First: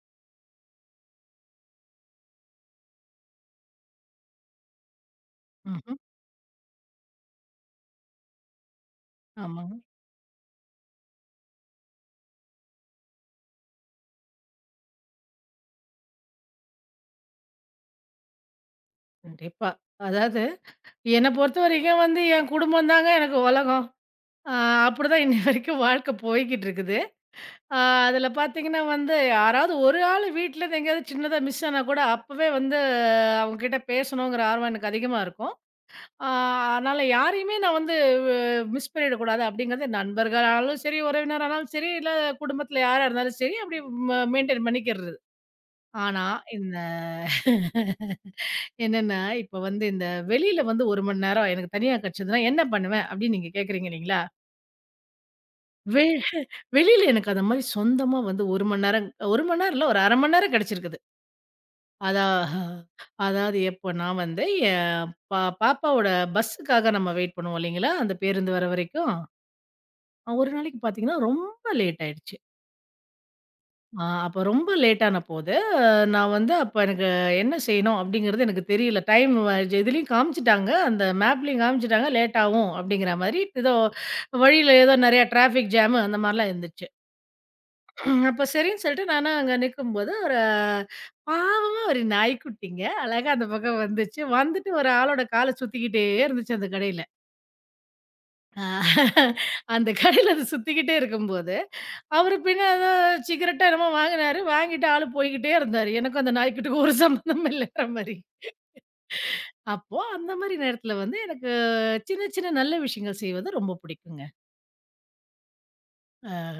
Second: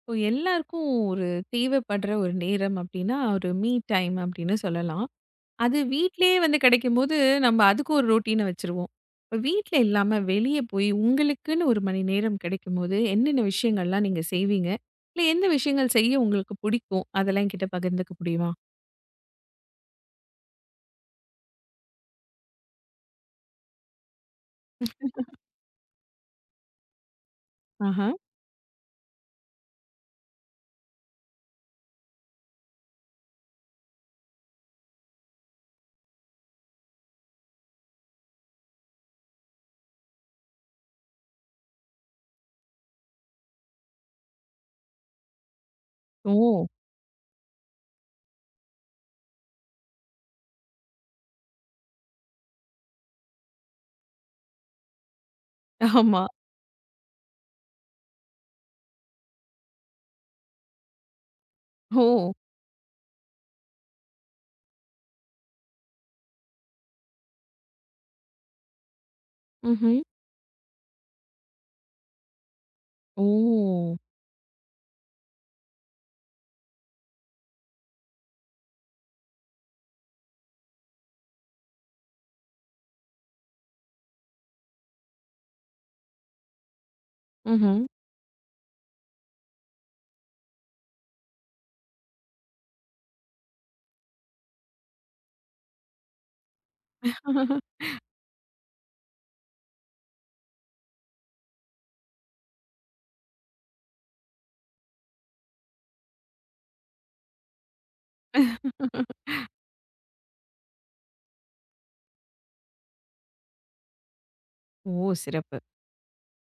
இப்போ எல்லாருக்கும் ஒரு தேவைப்படுற ஒரு நேரம் அப்படின்னா ஒரு மீ டைம் அப்படின்னு சொல்லலாம். அது ம்ஹ்ம். வீட்டிலேயே வந்து கிடைக்கும்போது நம்ம அதுக்கு ஒரு ரொட்டீனை வச்சுருவோம். இப்போ ஆமாங்க. வீட்ல இல்லாம வெளிய போய் உங்களுக்குன்னு 1 மணி நேரம் கிடைக்கும்போது என்னென்ன விஷயங்கள்லாம் நீங்க செய்வீங்க? இல்ல எந்த விஷயங்கள் செய்ய உங்களுக்கு பிடிக்கும்? அதெல்லாம் என்கிட்ட பகிர்ந்துக்க முடியுமா? கண்டிப்பா. அதாவது என்ன பொறுத்தவரைக்கும் வந்து என் குடும்பம் தாங்க எனக்கு உலகம். அ அப்படிதான் இன்னி வரைக்கும் வாழ்க்கை போய்க்கிட்டு இருக்குது. அ ஆஹா. அதில பார்த்தீங்கன்னா வந்து யாராவது ஒரு ஆள் வீட்லருந்து எங்கேயாவது சின்னதா மிஸ் ஆனா கூட அப்பவே வந்து அவங்ககிட்ட பேசணுங்கிற ஆர்வம் எனக்கு அதிகமா இருக்கும். அ அதனால யாரையுமே நான் வந்து மிஸ் பண்ணிடக்கூடாது அப்படிங்கிறது நண்பர்களானாலும் சரி, உறவினரானாலும் சரி, இல்ல குடும்பத்தில யாரா இருந்தாலும் சரி, அப்படி மெயின்டெயின் பண்ணிக்கிறது. ஆனா ஓ! இந்த என்னன்னா, இப்ப வந்து இந்த வெளியில வந்து 1 மணி நேரம் எனக்கு தனியா கெடச்சதுன்னா, என்ன பண்ணுவேன்? அப்டின்னு நீங்க கேட்கிறீங்க இல்லைங்களா? வெ ஆமா. வெளியில எனக்கு அந்த மாரி சொந்தமா வந்து 1 மணி நேரம் 1 மணி நேரம் இல்ல, ஒரு 1/2 மணி நேரம் கெடச்சிருக்குது. ஓ! அதா அதாவது எப்போ நான் வந்து என் பாப்பாவோட பஸ்ஸுக்காக நம்ம வெயிட் பண்ணுவோம் இல்லைங்களா? அந்த பேருந்து வர வரைக்கும். ம்ஹ்ம். ஒரு நாளைக்கு பாத்தீங்கன்னா, ரொம்ப லேட் ஆயிடுச்சு. ஓ! அப்ப ரொம்ப லேட்டான போது, நான் வந்து அப்ப எனக்கு என்ன செய்யணும் அப்படிங்கிறது எனக்கு தெரியல. டைம் வ இதுலயும் காமிச்சுட்டாங்க. அந்த மேப்லயும் காமிச்சுட்டாங்க. லேட் ஆகும் அப்படிங்கிற மாரி. ஏதோ வழியில ஏதோ நெறைய டிராஃபிக் ஜாமு அந்த மாரிலாம் இருந்துச்சு. ம்ஹ்ம். அப்ப சரின்னு சொல்லிட்டு நானும் அங்க நிக்கும்போது, பாவமா ஒரு நாய்க்குட்டிங்க. அழகா அந்த பக்கம் வந்துச்சு. வந்துட்டு ஒரு ஆளோட கால சுத்திக்கிட்டே இருந்துச்சு அந்த கடையில. அ அந்த கடையில அது சுத்திக்கிட்டே இருக்கும்போது அவரு பின்ன ஏதோ சிகரெட்டோ என்னமோ வாங்குனாரு. வாங்கிட்டு ஆளு போய்க்கிட்டே இருந்தாரு. எனக்கும் அந்த நாய்க்குட்டிக்கும் ஒரு சம்மந்தம் இல்லைங்கிற மாரி. அப்போ அந்த மாரி நேரத்துல வந்து எனக்கு சின்ன, சின்ன நல்ல விஷயங்கள் செய்வது ரொம்ப பிடிக்குங்க. ஓ! சிறப்பு. அ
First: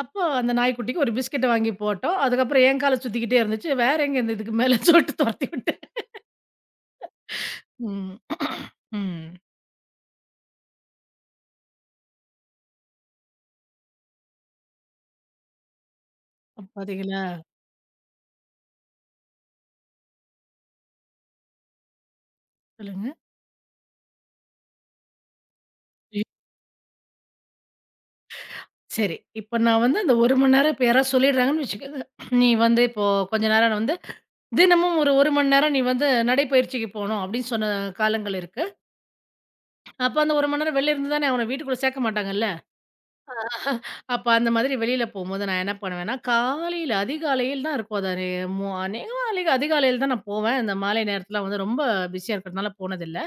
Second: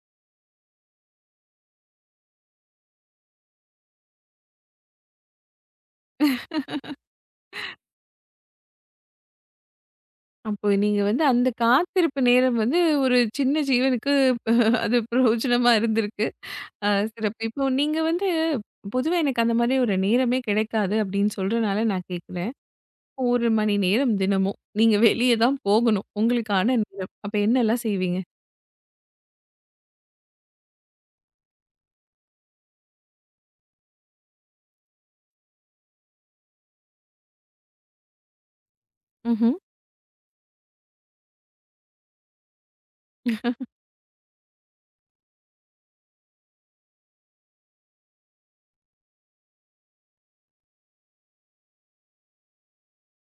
அப்போ அந்த நாய்க்குட்டிக்கு ஒரு பிஸ்கட்ட வாங்கி போட்டோம். அதுக்கப்புறம் என் கால சுத்திக்கிட்டே இருந்துச்சு. வேற எங்க இந்த இதுக்கு மேல சொல்லிட்டு தொரத்தி விட்டேன். ம். ம். அப்போ நீங்க வந்து அந்த காத்திருப்பு நேரம் வந்து ஒரு சின்ன ஜீவனுக்கு அது பிரயோஜனமா இருந்திருக்கு. அப்ப அ பாத்தீங்களா? சிறப்பு. இப்போ நீங்க வந்து பொதுவா எனக்கு அந்த மாதிரி ஒரு நேரமே கிடைக்காது அப்படின்னு சொல்றனால நான் கேட்கிறேன். சொல்லுங்க. 1 மணி நேரம் தினமும் நீங்க வெளிய தான் போகணும். ஐயோ! உங்களுக்கான நேரம். அப்ப என்னலாம் செய்வீங்க? சரி. இப்ப நான் வந்து அந்த 1 மணி நேரம் இப்ப யாராவது சொல்லிடுறாங்கன்னு வச்சுக்கோங்க. நீ வந்து இப்போ கொஞ்ச நேரம் வந்து தினமும் ஒரு 1 மணி நேரம் நீ வந்து நடைப்பயிற்சிக்கு போணும் அப்படின்னு சொன்ன காலங்கள் இருக்கு. ம்ஹ்ம். அப்ப அந்த 1 மணி நேரம் வெளில இருந்து தானே அவன வீட்டுக்குள்ள சேர்க்க மாட்டாங்கல்ல. அப்ப அந்த மாதிரி வெளியில போம்போது நான் என்ன பண்ணுவேன்னா, காலையில அதிகாலையில் தான் இருக்கும். அது அநேகமா அதிகாலையில தான் நான் போவேன். இந்த மாலை நேரத்துல வந்து ரொம்ப பிஸியா இருக்கிறதுனால போனதில்ல.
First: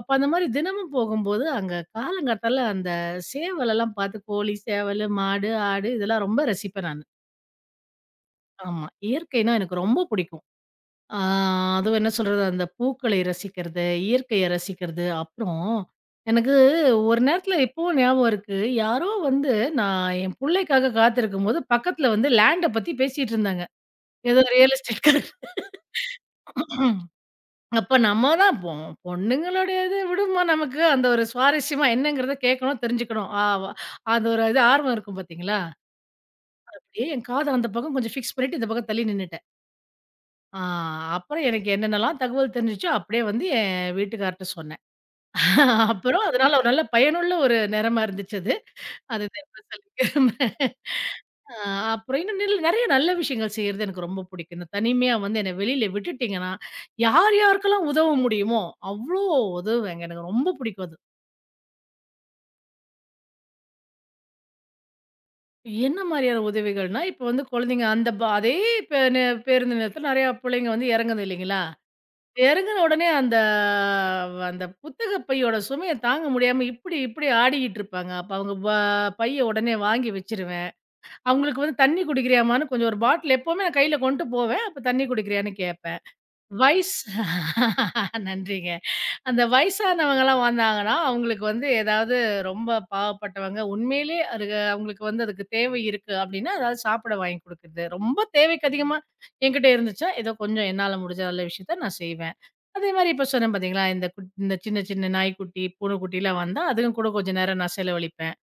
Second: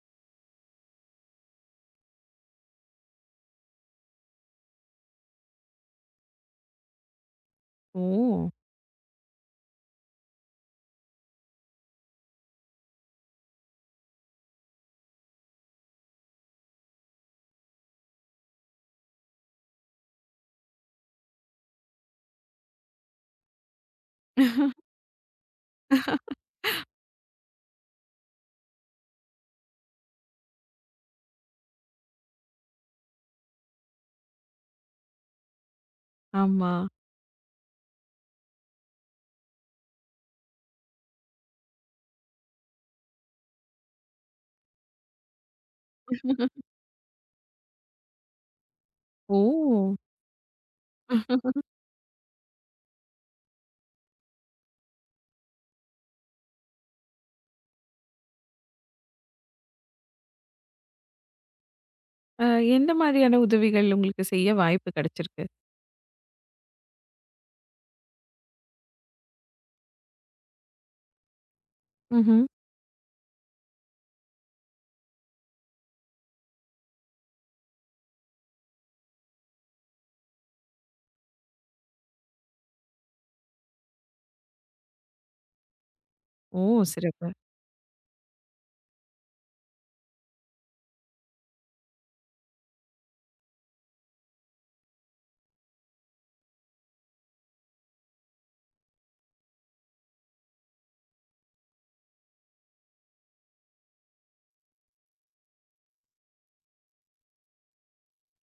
அப்ப அந்த மாதிரி தினமும் போகும்போது அங்க காலங்காத்தால அந்த சேவலெல்லாம் பார்த்து கோழி, சேவலு, மாடு, ஆடு இதெல்லாம் ரொம்ப ரசிப்பேன் நானு. ஓ! ஆமா. இயற்கைன்னா எனக்கு ரொம்ப பிடிக்கும். ஆ அதுவும் என்ன சொல்றது, அந்த பூக்களை ரசிக்கிறது, இயற்கைய ரசிக்கிறது. அப்புறம் எனக்கு ஒரு நேரத்தில இப்பவும் ஞாபகம் இருக்கு. யாரோ வந்து நான் என் புள்ளைக்காக காத்திருக்கும்போது, பக்கத்தில வந்து லேண்ட பத்தி பேசிட்டு இருந்தாங்க. ஏதோ ரியல் எஸ்டேட்காரர். அப்ப நம்ம தான் பொண்ணுங்களுடையது விடும்மா நமக்கு அந்த ஒரு சுவாரஸ்யமா என்னங்கிறத கேட்கணும், தெரிஞ்சுக்கணும். அது ஒரு இது ஆர்வம் இருக்கும் பார்த்தீங்களா? ஆமா. அப்படியே என் காது அந்த பக்கம் கொஞ்சம் ஃபிக்ஸ் பண்ணிட்டு, இந்த பக்கம் தள்ளி நின்னுட்டேன். ஆ அப்புறம் எனக்கு என்னென்னலாம் தகவல் தெரிஞ்சுச்சோ, அப்படியே வந்து என் வீட்டுக்கார்ட்ட சொன்னேன். அப்புறம் அதனால ஒரு நல்ல பயனுள்ள ஒரு நேரமா இருந்துச்சு அது. அது ஓ! திரும்ப சொல்லிக்கிறேன். ஆ அப்புறம் இன்னும் நெறைய நல்ல விஷயங்கள் செய்றது எனக்கு ரொம்ப பிடிக்கும். இந்த தனிமையா வந்து என்ன வெளியில விட்டுட்டீங்கன்னா, யார் யாருக்கெல்லாம் உதவ முடியுமோ, அவ்ளோ உதவுவேங்க. எனக்கு ரொம்ப பிடிக்கும் அது. அ எந்த மாதிரியான உதவிகள் உங்களுக்கு செய்ய வாய்ப்பு கிடைச்சிருக்கு? என்ன மாரியான உதவிகள்னா, இப்போ வந்து குழந்தைங்க அந்த ப அதே பே நே பேருந்து நிலையத்துல நெறையா புள்ளைங்க வந்து இறங்குது இல்லைங்களா? ம்ஹ்ம். இறங்குன உடனே அந்த அந்த புத்தக பையோட சுமைய தாங்க முடியாம இப்படி இப்படி ஆடிக்கிட்டு இருப்பாங்க. அப்ப அவங்க பைய உடனே வாங்கி வச்சுருவேன். அவங்களுக்கு வந்து தண்ணி குடிக்கிறியாம்மான்னு கொஞ்சம் ஒரு பாட்டில் எப்பவுமே நான் கையில கொண்டு போவேன். அப்ப தண்ணி குடிக்கிறியான்னு கேட்பேன். ஓ! வயசு சிறப்பு. நன்றிங்க. அந்த வயசானவங்கலாம் வந்தாங்கன்னா, அவங்களுக்கு வந்து ஏதாவது ரொம்ப பாவப்பட்டவங்க, உண்மையிலே அது அவங்களுக்கு வந்து அதுக்கு தேவை இருக்கு அப்படின்னா, அதாவது சாப்பிட வாங்கி குடுக்குறது. ரொம்ப தேவைக்கு அதிகமா என்கிட்ட இருந்துச்சா, ஏதோ கொஞ்சம் என்னால முடிஞ்ச நல்ல விஷயத்த நான் செய்வேன். அதே மாரி இப்ப சொன்னேன் பார்த்தீங்களா, இந்த இந்த சின்ன சின்ன நாய்க்குட்டி, பூனைக்குட்டிலாம் வந்தா அதுங்க கூட கொஞ்சம் நேரம் நான் செலவழிப்பேன்.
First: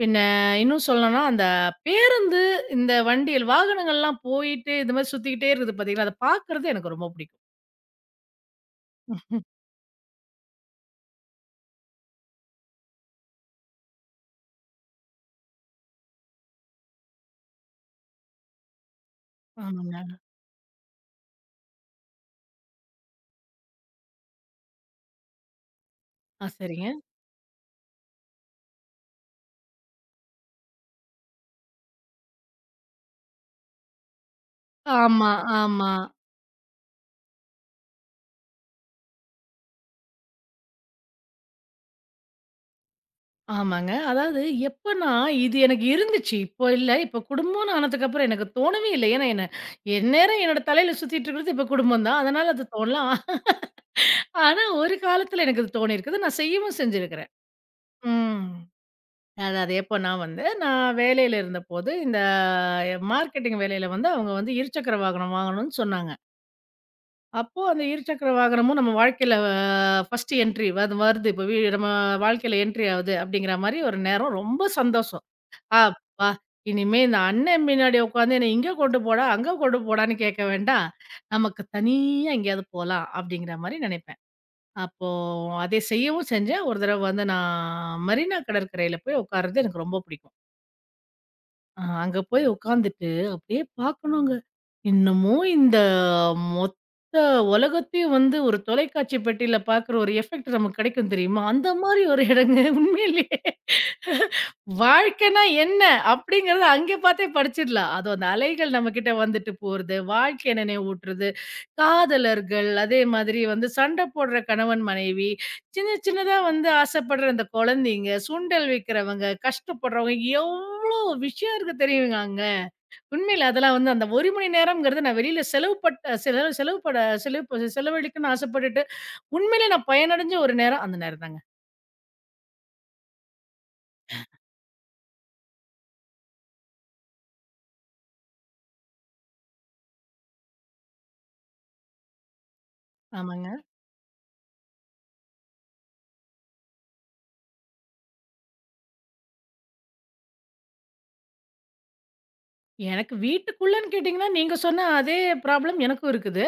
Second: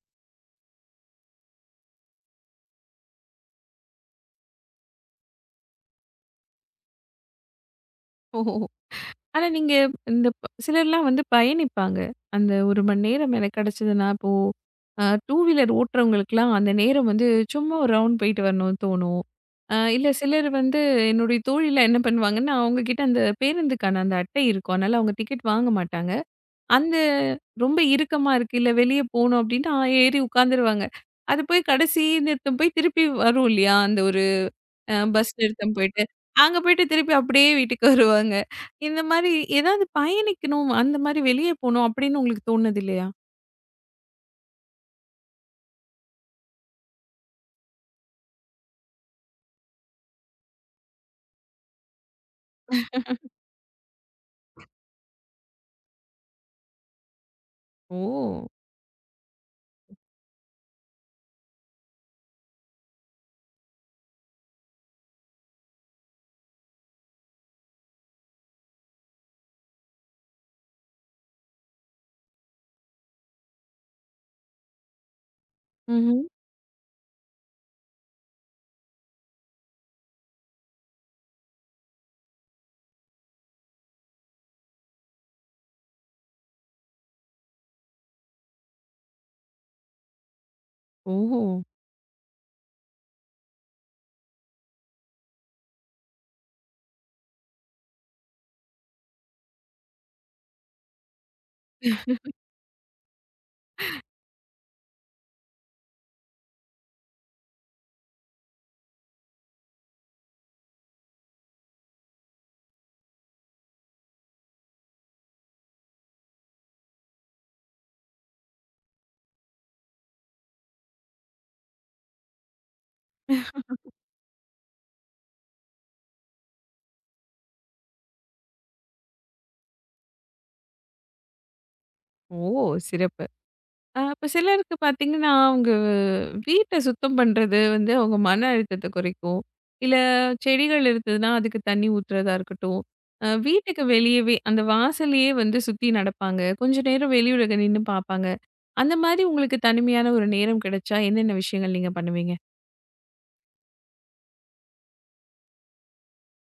பின்ன இன்னும் சொல்லணும்னா, அந்த பேருந்து, இந்த வண்டிகள் வாகனங்கள்லாம் போயிட்டு இது மாரி சுத்திக்கிட்டே இருக்குது பார்த்தீங்களா, அத பார்க்கறது எனக்கு ரொம்ப பிடிக்கும். ஓ! ஆனா நீங்க இந்த சிலர்லாம் வந்து பயணிப்பாங்க. அந்த 1 மணி நேரம் எனக்கு கிடைச்சதுன்னா, இப்போ டூ வீலர் ஓட்டுறவங்களுக்குலாம் அந்த நேரம் வந்து சும்மா ஒரு ரவுண்ட் போயிட்டு வரணும்னு தோணும். இல்ல ஆமாங்க. சிலர் வந்து என்னுடைய தோழிலாம் என்ன பண்ணுவாங்கன்னா, அவங்க கிட்ட அந்த பேருந்துக்கான அந்த அட்டை இருக்கும். அதனால அவங்க டிக்கெட் வாங்க மாட்டாங்க. சரிங்க. அந்த ரொம்ப இறுக்கமா இருக்கு, இல்ல வெளிய போணும் அப்டின்னா ஏறி உட்காந்துருவாங்க. அது போய் கடைசி நிறுத்தம் போய் திருப்பி வரும் இல்லையா? அந்த ஒரு பஸ் ஆமா, நிறுத்தம் ஆமா, போயிட்டு, அங்க போயிட்டு திருப்பி அப்படியே வீட்டுக்கு வருவாங்க. இந்த மாரி ஏதாவது பயணிக்கணும், அந்த மாரி வெளிய போணும் அப்படின்னு உங்களுக்கு தோணுது இல்லையா? ஆமாங்க. அதாவது எப்பன்னா இது எனக்கு இருந்துச்சு. இப்போ இல்ல. இப்போ குடும்பம்ன்னு ஆனதுக்கப்புறம் எனக்கு தோணவே இல்ல. ஏன்னா என்ன எந்நேரம் என்னோட தலையில சுத்திட்டு இருக்கிறது இப்போ குடும்பம் தான். அதனால அது தோணலாம். ஆனா ஒரு காலத்துல எனக்கு அது தோணியிருக்குது. நான் செய்யவும் செஞ்சிருக்கிறேன். ம். ஓ! அதாவது எப்போனா வந்து, நான் வேலையில இருந்தபோது, இந்த மார்க்கெட்டிங் வேலையில வந்து அவங்க வந்து இருசக்கர வாகனம் வாங்கணும்னு சொன்னாங்க. அப்போ அந்த இருசக்கர வாகனமும் நம்ம வாழ்க்கையில ஃபர்ஸ்ட் என்ட்ரி அது வருது. இப்போ நம்ம வாழ்க்கையில என்ட்ரி ஆகுது அப்படிங்கிற மாரி ஒரு நேரம் ரொம்ப சந்தோஷம். ம்ஹ்ம். "அப்பா! இனிமே இந்த அண்ணன் பின்னாடி உட்காந்து என்ன இங்க கொண்டு போடா, அங்க கொண்டு போடான்னு கேட்க வேண்டாம். நமக்கு தனியா எங்கேயாவது போலாம்." அப்படிங்கிற மாரி நினைப்பேன். அப்போ அதை செய்யவும் செஞ்சேன். ஒரு தடவ வந்து நான் மரீனா கடற்கரையில போய் உட்கார்றது எனக்கு ரொம்ப பிடிக்கும். ஓஹோ! அங்க போய் உட்காந்துட்டு அப்படியே பார்க்கணுங்க. இன்னமும் இந்த மொத்த உலகத்தையும் வந்து ஒரு தொலைக்காட்சி பெட்டியில பார்க்குற ஒரு எஃபெக்ட் நமக்கு கிடைக்கும் தெரியுமா? அந்த மாரி ஒரு இடங்க உண்மையிலேயே. வாழ்க்கைன்னா என்ன? அப்படிங்கிறத அங்கே பார்த்தே படிச்சிடலாம். அதுவும் அந்த அலைகள் நம்மகிட்ட வந்துட்டு போறது, வாழ்க்கைய நினைவூட்டுறது, காதலர்கள், அதே மாதிரி வந்து சண்டை போடுற கணவன், மனைவி, சின்ன சின்னதா வந்து ஆசைப்படுற அந்த குழந்தைங்க, சுண்டல் விக்கிறவங்க, கஷ்டப்படுறவங்க விஷயம் இருக்கு தெரியுமாங்க. உண்மையில அதெல்லாம் வந்து அந்த 1 மணி நேரம்ங்கிறது நான் வெளியில செலவு பட்ட செலவு செலவுப்பட செலவு செலவழிக்கணும்னு ஆசைப்பட்டுட்டு, உண்மையிலே நான் பயனடைஞ்ச ஒரு நேரம் அந்த நேரம் தாங்க. ஓ! சிறப்பு. இப்ப சிலருக்கு பார்த்தீங்கன்னா, அவங்க வீட்ட சுத்தம் பண்றது வந்து அவங்க மன அழுத்தத்த குறைக்கும். இல்ல செடிகள் இருந்ததுன்னா, அதுக்கு தண்ணி ஊத்துறதா இருக்கட்டும். ஆமாங்க. வீட்டுக்கு வெளியவே அந்த வாசல்லயே வந்து சுத்தி நடப்பாங்க. கொஞ்ச நேரம் வெளியுலக நின்னு பார்ப்பாங்க. அந்த மாரி உங்களுக்கு தனிமையான ஒரு நேரம் கிடைச்சா, என்னென்ன விஷயங்கள் நீங்க பண்ணுவீங்க? எனக்கு வீட்டுக்குள்ளன்னு கேட்டீங்கன்னா, நீங்க சொன்ன அதே ப்ராப்ளம் எனக்கும் இருக்குது.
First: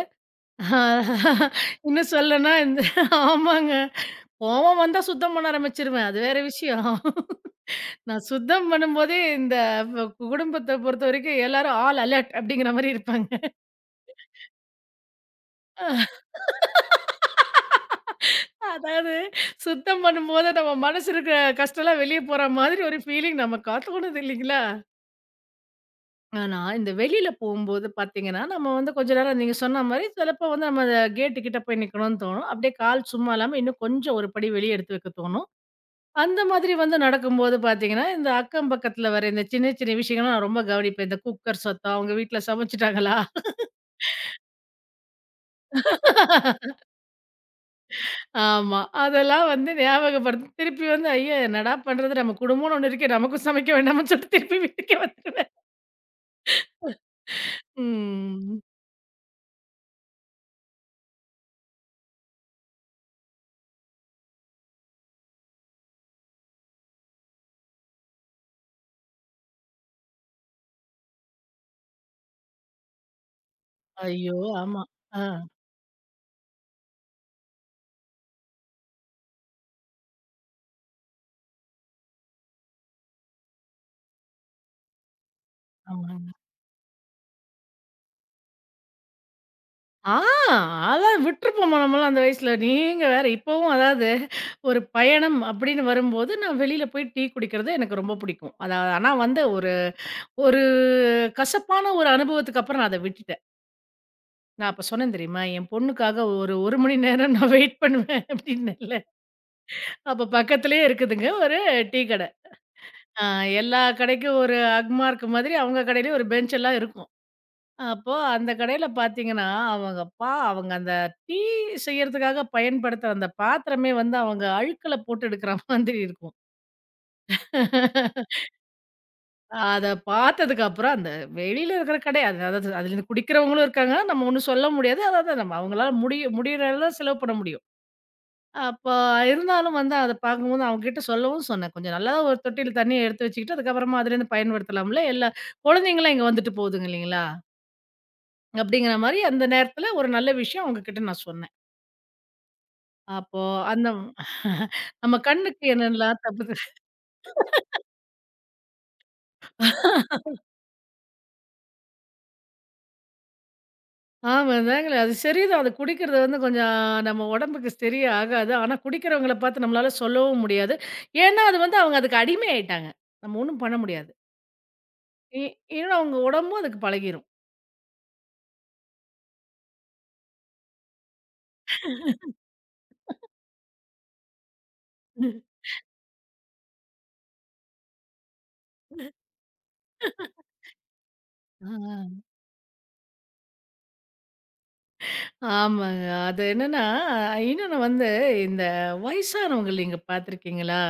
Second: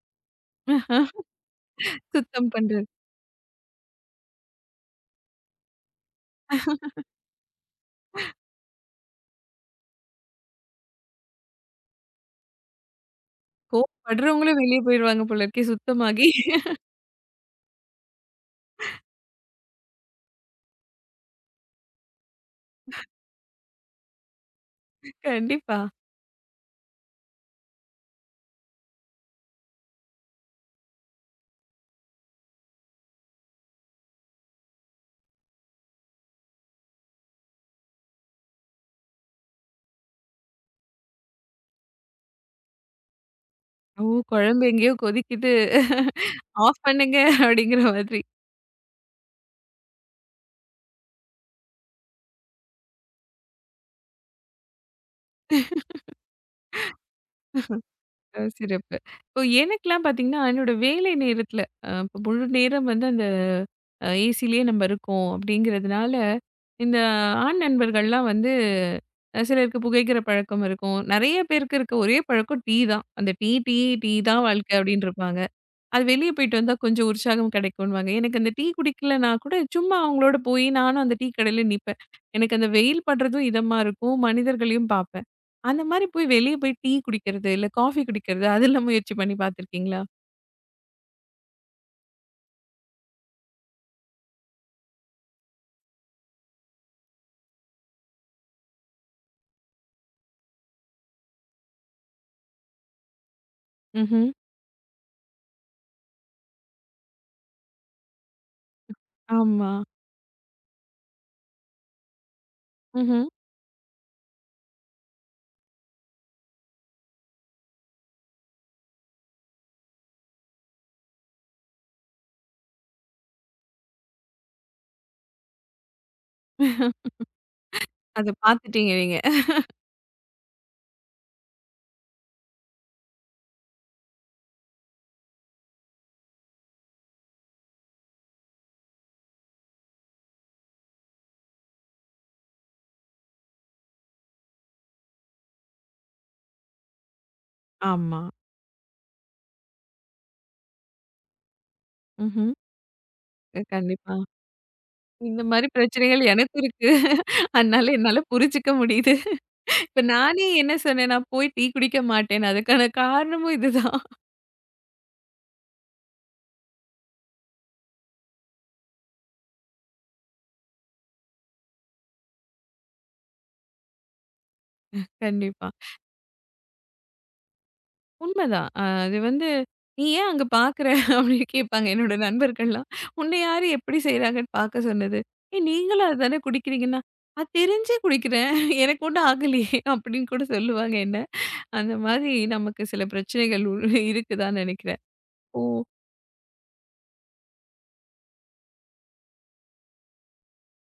ஆஹா, ஆஹ் இன்னும் சுத்தம் சொல்லனா இந்த பண்றது. ஆமாங்க. கோவம் வந்தா சுத்தம் பண்ண ஆரம்பிச்சுருவேன். அது வேற விஷயம். நான் சுத்தம் பண்ணும்போதே இந்த வ குடும்பத்த பொறுத்தவரைக்கும் எல்லாரும் ஆல் அலர்ட் அப்படிங்கிற மாரி இருப்பாங்க. கோவப்படுறவங்களும் வெளிய போயிருவாங்க போல இருக்கே சுத்தமாகி. அதாவது சுத்தம் பண்ணும்போது நம்ம மனசு இருக்கிற கஷ்டம்லாம் வெளிய போற மாதிரி ஒரு ஃபீலிங் நமக்கா தோணுது இல்லைங்களா? கண்டிப்பா. ஆனா, இந்த வெளியில போம்போது பார்த்தீங்கன்னா, நம்ம வந்து கொஞ்ச நேரம் நீங்க சொன்ன மாரி சிலப்போ வந்து நம்ம கேட்டு கிட்ட போய் நிக்கணும்னு தோணும். அப்படியே கால் சும்மா இல்லாம இன்னும் கொஞ்சம் ஒரு படி வெளிய எடுத்து வைக்க தோணும். அந்த மாதிரி வந்து நடக்கும்போது பார்த்தீங்கன்னா, இந்த அக்கம் பக்கத்துல வர இந்த சின்ன சின்ன விஷயங்கள்லாம் நான் ரொம்ப கவனிப்பேன். இந்த குக்கர் சத்தம், அவங்க வீட்ல சமைச்சுட்டாங்களா? ஓ! குழம்பு எங்கேயோ கொதிக்குது. ஆஃப் பண்ணுங்க அப்படிங்கிற மாதிரி. ஆமா. அதெல்லாம் வந்து ஞாபகப்படுத்தி திருப்பி வந்து, ஐயோ! என்னடா பண்றது? நம்ம குடும்பம்ன்னு ஒண்ணு இருக்கே. நமக்கும் சமைக்க வேண்டாமான்னு சொல்லிட்டு திருப்பி வீட்டுக்கே வந்துருவேன். ம். சிறப்பு. இப்போ எனக்கெல்லாம் பார்த்தீங்கன்னா, என்னோட வேலை நேரத்தில இப்போ முழு நேரம் வந்து அந்த ஏசிலேயே நம்ம இருக்கோம் அப்படிங்கிறதுனால, இந்த ஆண் நண்பர்கள்லாம் வந்து சிலருக்கு புகைக்கிற பழக்கம் இருக்கும். நெறைய பேருக்கு இருக்க ஒரே பழக்கம் டீ தான். அந்த டீ ஐயோ! தான் வாழ்க்கை ஆமா. அப்படின்னு ஆ, இருப்பாங்க. அது வெளிய போயிட்டு வந்தா கொஞ்சம் உற்சாகம் கிடைக்கும்னுவாங்க. எனக்கு அந்த டீ குடிக்கலனா கூட, சும்மா அவங்களோட போய் நானும் அந்த டீ கடையில நிப்பேன். எனக்கு அந்த வெயில் படுறதும் இதமா இருக்கும். மனிதர்களையும் பார்ப்பேன். அந்த மாரி போய் ஆமாங்க. வெளிய போய் டீ குடிக்கிறது, இல்ல காஃபி குடிக்கிறது, அதெல்லாம் முயற்சி பண்ணி பார்த்துருக்கீங்களா? ஆ அதெல்லாம் விட்டுருப்போமா நம்மலாம் அந்த வயசுல. நீங்க வேற. இப்பவும் அதாவது ஒரு பயணம் அப்படின்னு வரும்போது, நான் வெளியில போய் டீ குடிக்கிறது எனக்கு ரொம்ப பிடிக்கும். அதாவது ஆனா வந்து ஒரு ஒரு கசப்பான ஒரு அனுபவத்துக்கு அப்புறம் நான் அத விட்டுட்டேன். ம்ஹ்ம். நான் அப்ப சொன்னேன் தெரியுமா? என் பொண்ணுக்காக ஒரு 1 மணி நேரம் நான் வெயிட் பண்ணுவேன் அப்படின்னு. ஆமா. அப்ப பக்கத்திலேயே இருக்குதுங்க ஒரு டீ கடை. அ ம்ஹ்ம். எல்லா கடைக்கும் ஒரு அக்மார்க் மாதிரி அவங்க கடையிலயும் ஒரு பெஞ்ச் எல்லாம் இருக்கும். அப்போ அந்த கடையில பார்த்தீங்கன்னா, அவங்க அவங்க அந்த டீ செய்யறதுக்காக பயன்படுத்துற அந்த பாத்திரமே வந்து அவங்க அழுக்குல போட்டு எடுக்கிற மாதிரி இருக்கும். அத பார்த்துட்டீங்க நீங்க. அத பார்த்ததுக்கு அப்புறம் அந்த வெளியில இருக்கிற கடை அது அதாவது அதிலிருந்து குடிக்கிறவங்களும் இருக்காங்க. நம்ம ஒண்ணும் சொல்ல முடியாது. அதாவது நம்ம அவங்களால முடியற அளவு செலவு பண்ண முடியும். அப்ப இருந்தாலும் வந்து அத பார்க்கும்போது அவங்ககிட்ட சொல்லவும் சொன்னேன். "கொஞ்சம் நல்லா ஒரு தொட்டியில தண்ணிய எடுத்து வச்சுக்கிட்டு, அதுக்கப்புறமா அதுலேருந்து பயன்படுத்தலாம்ல. எல்லா குழந்தைங்கலாம் இங்க வந்துட்டு போதுங்க இல்லைங்களா?" ஆமா. அப்படிங்கிற மாரி அந்த நேரத்தில ஒரு நல்ல விஷயம் அவங்ககிட்ட நான் சொன்னேன். ம்ஹ்ம். அப்போ அந்த கண்டிப்பா. நம்ம இந்த கண்ணுக்கு மாரி பிரச்சனைகள் என்னலாம் தப்புது எனக்கும் இருக்கு. அதனால என்னால புரிஞ்சுக்க முடியுது. இப்ப நானே என்ன சொன்னேன், நான் போய் டீ குடிக்க மாட்டேன்னு. அதுக்கான காரணமும் இதுதான். ஆமாதாங்களே. அது சரிதான். அது குடிக்கிறது வந்து கொஞ்சம் நம்ம உடம்புக்கு சரியா ஆகாது. ஆனா குடிக்கிறவங்கள பார்த்து நம்மளால சொல்லவும் முடியாது. ஏன்னா அது வந்து அவங்க அதுக்கு அடிமை ஆயிட்டாங்க. நம்ம ஒண்ணும் பண்ண முடியாது. இ கண்டிப்பா. ஏன்னா அவங்க உடம்பும் அதுக்கு பழகிரும். உண்மைதான். அது வந்து "நீ ஏன் அங்க பார்க்குற?" அப்படின்னு கேட்பாங்க என்னோட நண்பர்கள்லாம். "உன்ன யாரு எப்படி செய்றாங்கன்னு பார்க்க சொன்னது? ஏய் நீங்களும் அதுதானே குடிக்கிறீங்கன்னா?" "அது தெரிஞ்சே குடிக்கிறேன். எனக்கு ஒண்ணும் ஆகலையே!" அப்படின்னு கூட சொல்லுவாங்க என்ன. அந்த ஆ. மாதிரி நமக்கு சில பிரச்சனைகள் இருக்குதான்னு நினைக்கிறேன். ஓ! ஆமாங்க. அது என்னன்னா, இன்னொன்னு வந்து இந்த வயசானவங்க நீங்க பார்த்துருக்கீங்களா?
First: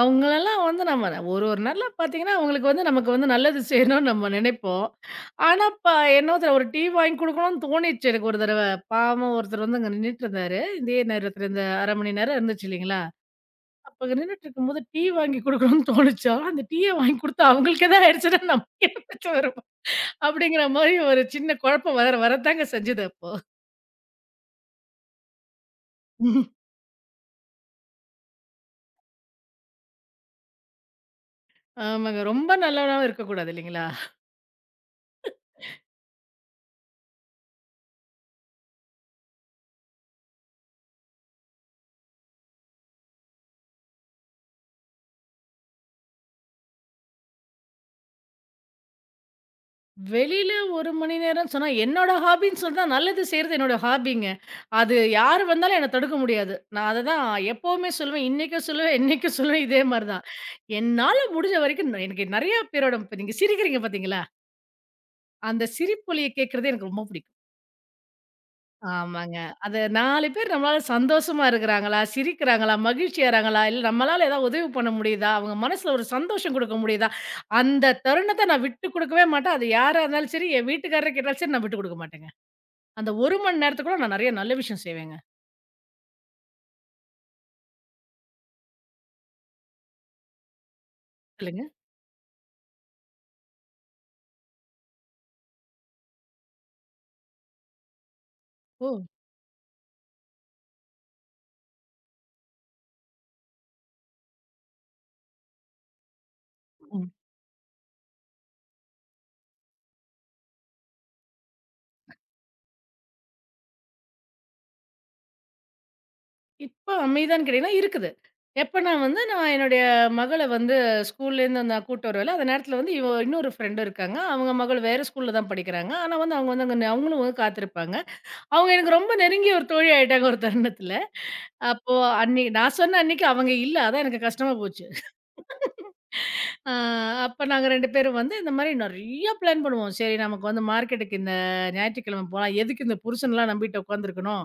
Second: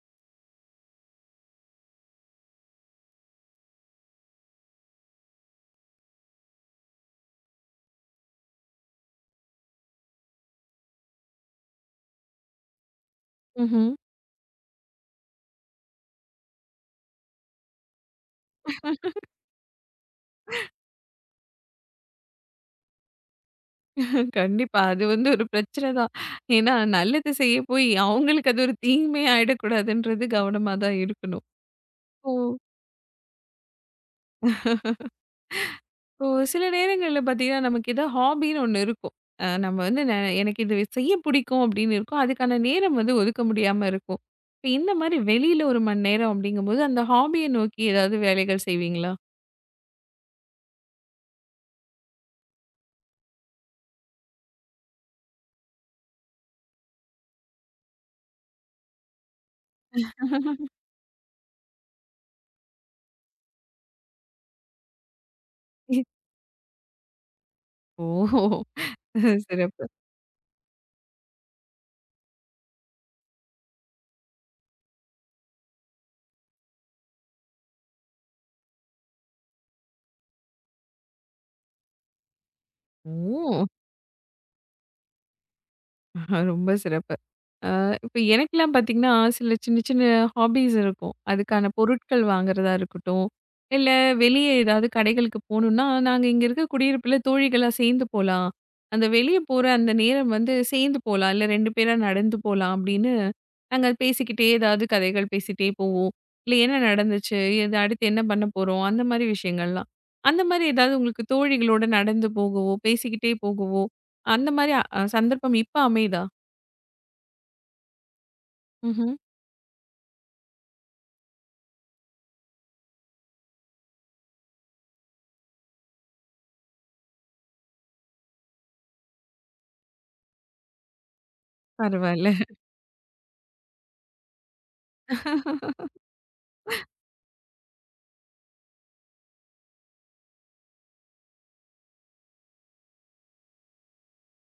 அவங்களலாம் வந்து நம்ம ஒரு ஒரு நாள்ல பார்த்தீங்கன்னா, அவங்களுக்கு வந்து நமக்கு வந்து நல்லது செய்யணும்னு நம்ம நினைப்போம். ஆனா, என்னோத ஒரு டீ வாங்கி குடுக்கணும்னு தோணிச்சு எனக்கு ஒரு தடவ. பாவம் ஒருத்தர் வந்து அங்க நின்னுட்டுருந்தாரு. இதே நேரத்தில இந்த 1/2 மணி நேரம் இருந்துச்சு இல்லைங்களா? ம்ஹ்ம். அப்ப அங்க நின்னுட்டுருக்கும்போது டீ வாங்கி குடுக்கணும்னு தோணுச்சா, அந்த டீய வாங்கி குடுத்தா அவங்களுக்கு ஏதாவது ஆயிடுச்சுன்னா நமக்கு என்ன பிரச்சனை வரும்? அப்படிங்கிற மாரி ஒரு சின்ன குழப்பம் வரத்தாங்க செஞ்சது அப்போ. கண்டிப்பா. அது வந்து ஒரு பிரச்சனை தான். ஏன்னா நல்லது செய்ய போய் அவங்களுக்கு அது ஒரு தீமை ஆயிடக்கூடாதுன்றது கவனமா தான் இருக்கணும். ஆமாங்க. ஓ! ரொம்ப நல்லவனாவும் இருக்கக்கூடாது இல்லைங்களா? இப்போ சில நேரங்கள்ல பார்த்தீங்கன்னா, நமக்கு ஏதாவது ஹாபின்னு ஒண்ணு இருக்கும். அ நம்ம வந்து ந எனக்கு இது செய்ய பிடிக்கும் அப்படின்னு இருக்கும். அதுக்கான நேரம் வந்து ஒதுக்க முடியாம இருக்கும். இப்ப இந்த மாரி வெளியில 1 மணி நேரம் அப்படிங்கும்போது, அந்த ஹாபிய நோக்கி ஏதாவது வேலைகள் செய்வீங்களா? வெளியில 1 மணி நேரம் சொன்னா என்னோட ஹாபின்னு சொன்னா நல்லது செய்றது என்னோட ஹாபிங்க. அது யாரு வந்தாலும் என்ன தடுக்க முடியாது. நான் அததான் எப்பவுமே சொல்லுவேன். இன்னைக்கும் சொல்லுவேன், என்னைக்கும் சொல்லுவேன் இதே மாரி தான். என்னால முடிஞ்ச வரைக்கும் நான் எனக்கு நெறைய பேரோட இப்ப நீங்க சிரிக்கிறீங்க பார்த்தீங்களா? அந்த சிரிப்பொலிய கேட்கறது எனக்கு ரொம்ப பிடிக்கும். ம். ஓ! ஆமாங்க. அது சிறப்பு. 4 பேர் நம்மளால சந்தோஷமா இருக்கிறாங்களா? சிரிக்கிறாங்களா? மகிழ்ச்சியறாங்களா? இல்ல நம்மளால ஏதாவது உதவி பண்ண முடியுதா? அவங்க மனசுல ஒரு சந்தோஷம் குடுக்க முடியுதா? அந்த தருணத்த நான் விட்டு குடுக்கவே மாட்டேன். அது யாரா இருந்தாலும் சரி, என் வீட்டுக்காரரே கேட்டாலும் சரி, நான் விட்டு குடுக்க மாட்டேங்க. அந்த 1 மணி ஓ! நேரத்துக்குள்ள நான் நெறைய நல்ல விஷயம் செய்வேங்க. ஆஹா, ரொம்ப சிறப்பு. அ இப்ப எனக்கெல்லாம் பார்த்தீங்கன்னா, சில சின்ன சின்ன ஹாபீஸ் இருக்கும். சொல்லுங்க. அதுக்கான பொருட்கள் வாங்குறதா இருக்கட்டும், இல்ல வெளியே ஏதாவது கடைகளுக்கு போணும்னா, நாங்க இங்க இருக்க குடியிருப்புல தோழிகளா சேர்ந்து போலாம். ஓ! அந்த வெளிய போற அந்த நேரம் வந்து சேர்ந்து போலாம். இல்ல 2 பேரா நடந்து போலாம் அப்படின்னு, நாங்க பேசிக்கிட்டே ஏதாவது கதைகள் பேசிட்டே போவோம். இல்ல என்ன ம். நடந்துச்சு? இது அடுத்து என்ன பண்ண போறோம்? அந்த மாரி விஷயங்கள்லாம். அந்த மாரி ஏதாவது உங்களுக்கு தோழிகளோட நடந்து போகவோ, பேசிக்கிட்டே போகவோ அந்த மாரி அ அ, சந்தர்ப்பம் இப்ப அமையுதா? இப்ப அமைதான்னு கேட்டீங்கன்னா, இருக்குது. எப்ப நான் ம்ஹ்ம். வந்து நான் என்னுடைய மகள வந்து ஸ்கூல்லேருந்து நான் கூட்டு வருவேன்ல, அந்த நேரத்துல வந்து இவ இன்னொரு ஃப்ரெண்டு இருக்காங்க. அவங்க மகள் வேற ஸ்கூல்ல தான் படிக்கிறாங்க. ஆனா வந்து அவங்க வந்து அங்க அவங்களும் வந்து காத்திருப்பாங்க. அவங்க எனக்கு ரொம்ப நெருங்கிய ஒரு தோழி ஆயிட்டாங்க ஒரு தருணத்துல. அப்போ பரவால்ல. அன்னைக்கு நான் சொன்ன அன்னைக்கு அவங்க இல்ல. அதான் எனக்கு கஷ்டமா போச்சு. ஆ அப்ப நாங்க 2 பேரும் வந்து இந்த மாரி நெறைய பிளான் பண்ணுவோம். சரி நமக்கு வந்து மார்க்கெட்டுக்கு இந்த ஞாயிற்றுக்கிழமை போலாம். எதுக்கு இந்த புருஷன்லாம் நம்பிட்டு உட்காந்துருக்கணும்.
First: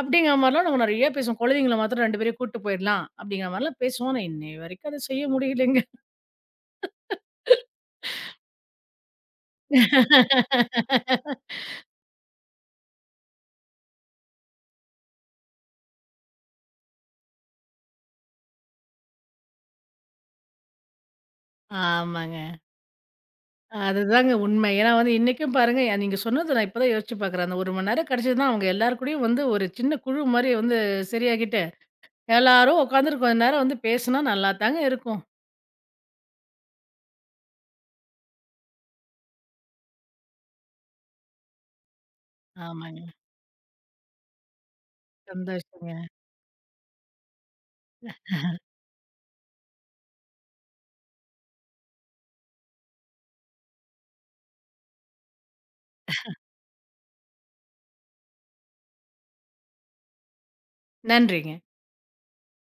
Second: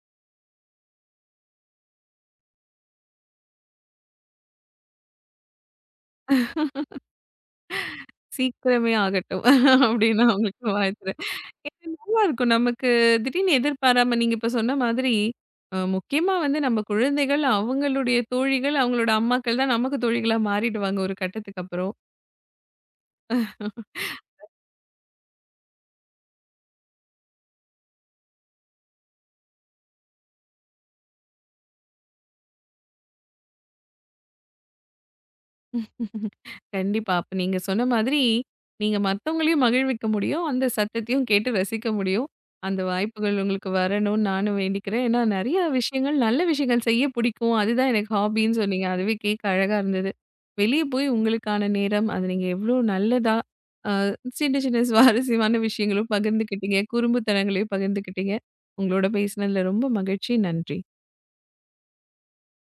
அப்படிங்கிற மாரிலாம் நாங்க நெறைய பேசுவோம். குழந்தைங்கள மாத்திரம் 2 பேரையும் கூட்டு போயிடலாம். அப்படிங்கிற மாரிலாம் பேசுவோம். ஆனா இன்னைய வரைக்கும் அத செய்ய முடியலைங்க. சீக்கிரமே ஆகட்டும். அப்படின்னு நான் உங்களுக்கு வாழ்த்துறேன். ஏன்னா நல்லா இருக்கும். நமக்கு திடீர்னு எதிர்பாராம நீங்க இப்ப சொன்ன மாதிரி, முக்கியமா வந்து நம்ம குழந்தைகள், அவங்களுடைய தோழிகள், அவங்களோட அம்மாக்கள் தான் நமக்கு தோழிகளா மாறிடுவாங்க ஒரு கட்டத்துக்கு அப்புறம். ஆமாங்க. அதுதாங்க உண்மை. ஏன்னா வந்து இன்னைக்கும் பாருங்க, நீங்க சொன்னது நான் இப்ப தான் யோசிச்சு பார்க்குறேன். அந்த 1 மணி நேரம் கிடைச்சதுன்னா, அவங்க எல்லார் கூடயும் வந்து ஒரு சின்ன குழு மாரி வந்து சரியாகிட்டு, எல்லாரும் உட்காந்துட்டு கொஞ்ச நேரம் வந்து பேசுனா நல்லா தாங்க இருக்கும். கண்டிப்பா. அப்ப நீங்க சொன்ன மாதிரி, நீங்க மத்தவங்களையும் மகிழ்விக்க முடியும். அந்த சத்தத்தையும் கேட்டு ரசிக்க முடியும். அந்த ஆமாங்க. வாய்ப்புகள் உங்களுக்கு வரணும்னு நானும் வேண்டிக்கிறேன். ஏன்னா நெறைய சந்தோஷங்க. விஷயங்கள், நல்ல விஷயங்கள் செய்ய பிடிக்கும். அதுதான் எனக்கு ஹாபின்னு சொன்னீங்க. அதுவே கேட்க அழகா இருந்தது. வெளிய போய் உங்களுக்கான நேரம், அது நீங்க எவ்ளோ நல்லதா அ சின்ன சின்ன சுவாரஸ்யமான விஷயங்களும் பகிர்ந்துக்கிட்டீங்க. குறும்புத்தனங்களையும் பகிர்ந்துக்கிட்டீங்க. உங்களோட பேசினதுல ரொம்ப மகிழ்ச்சி. நன்றி. நன்றிங்க.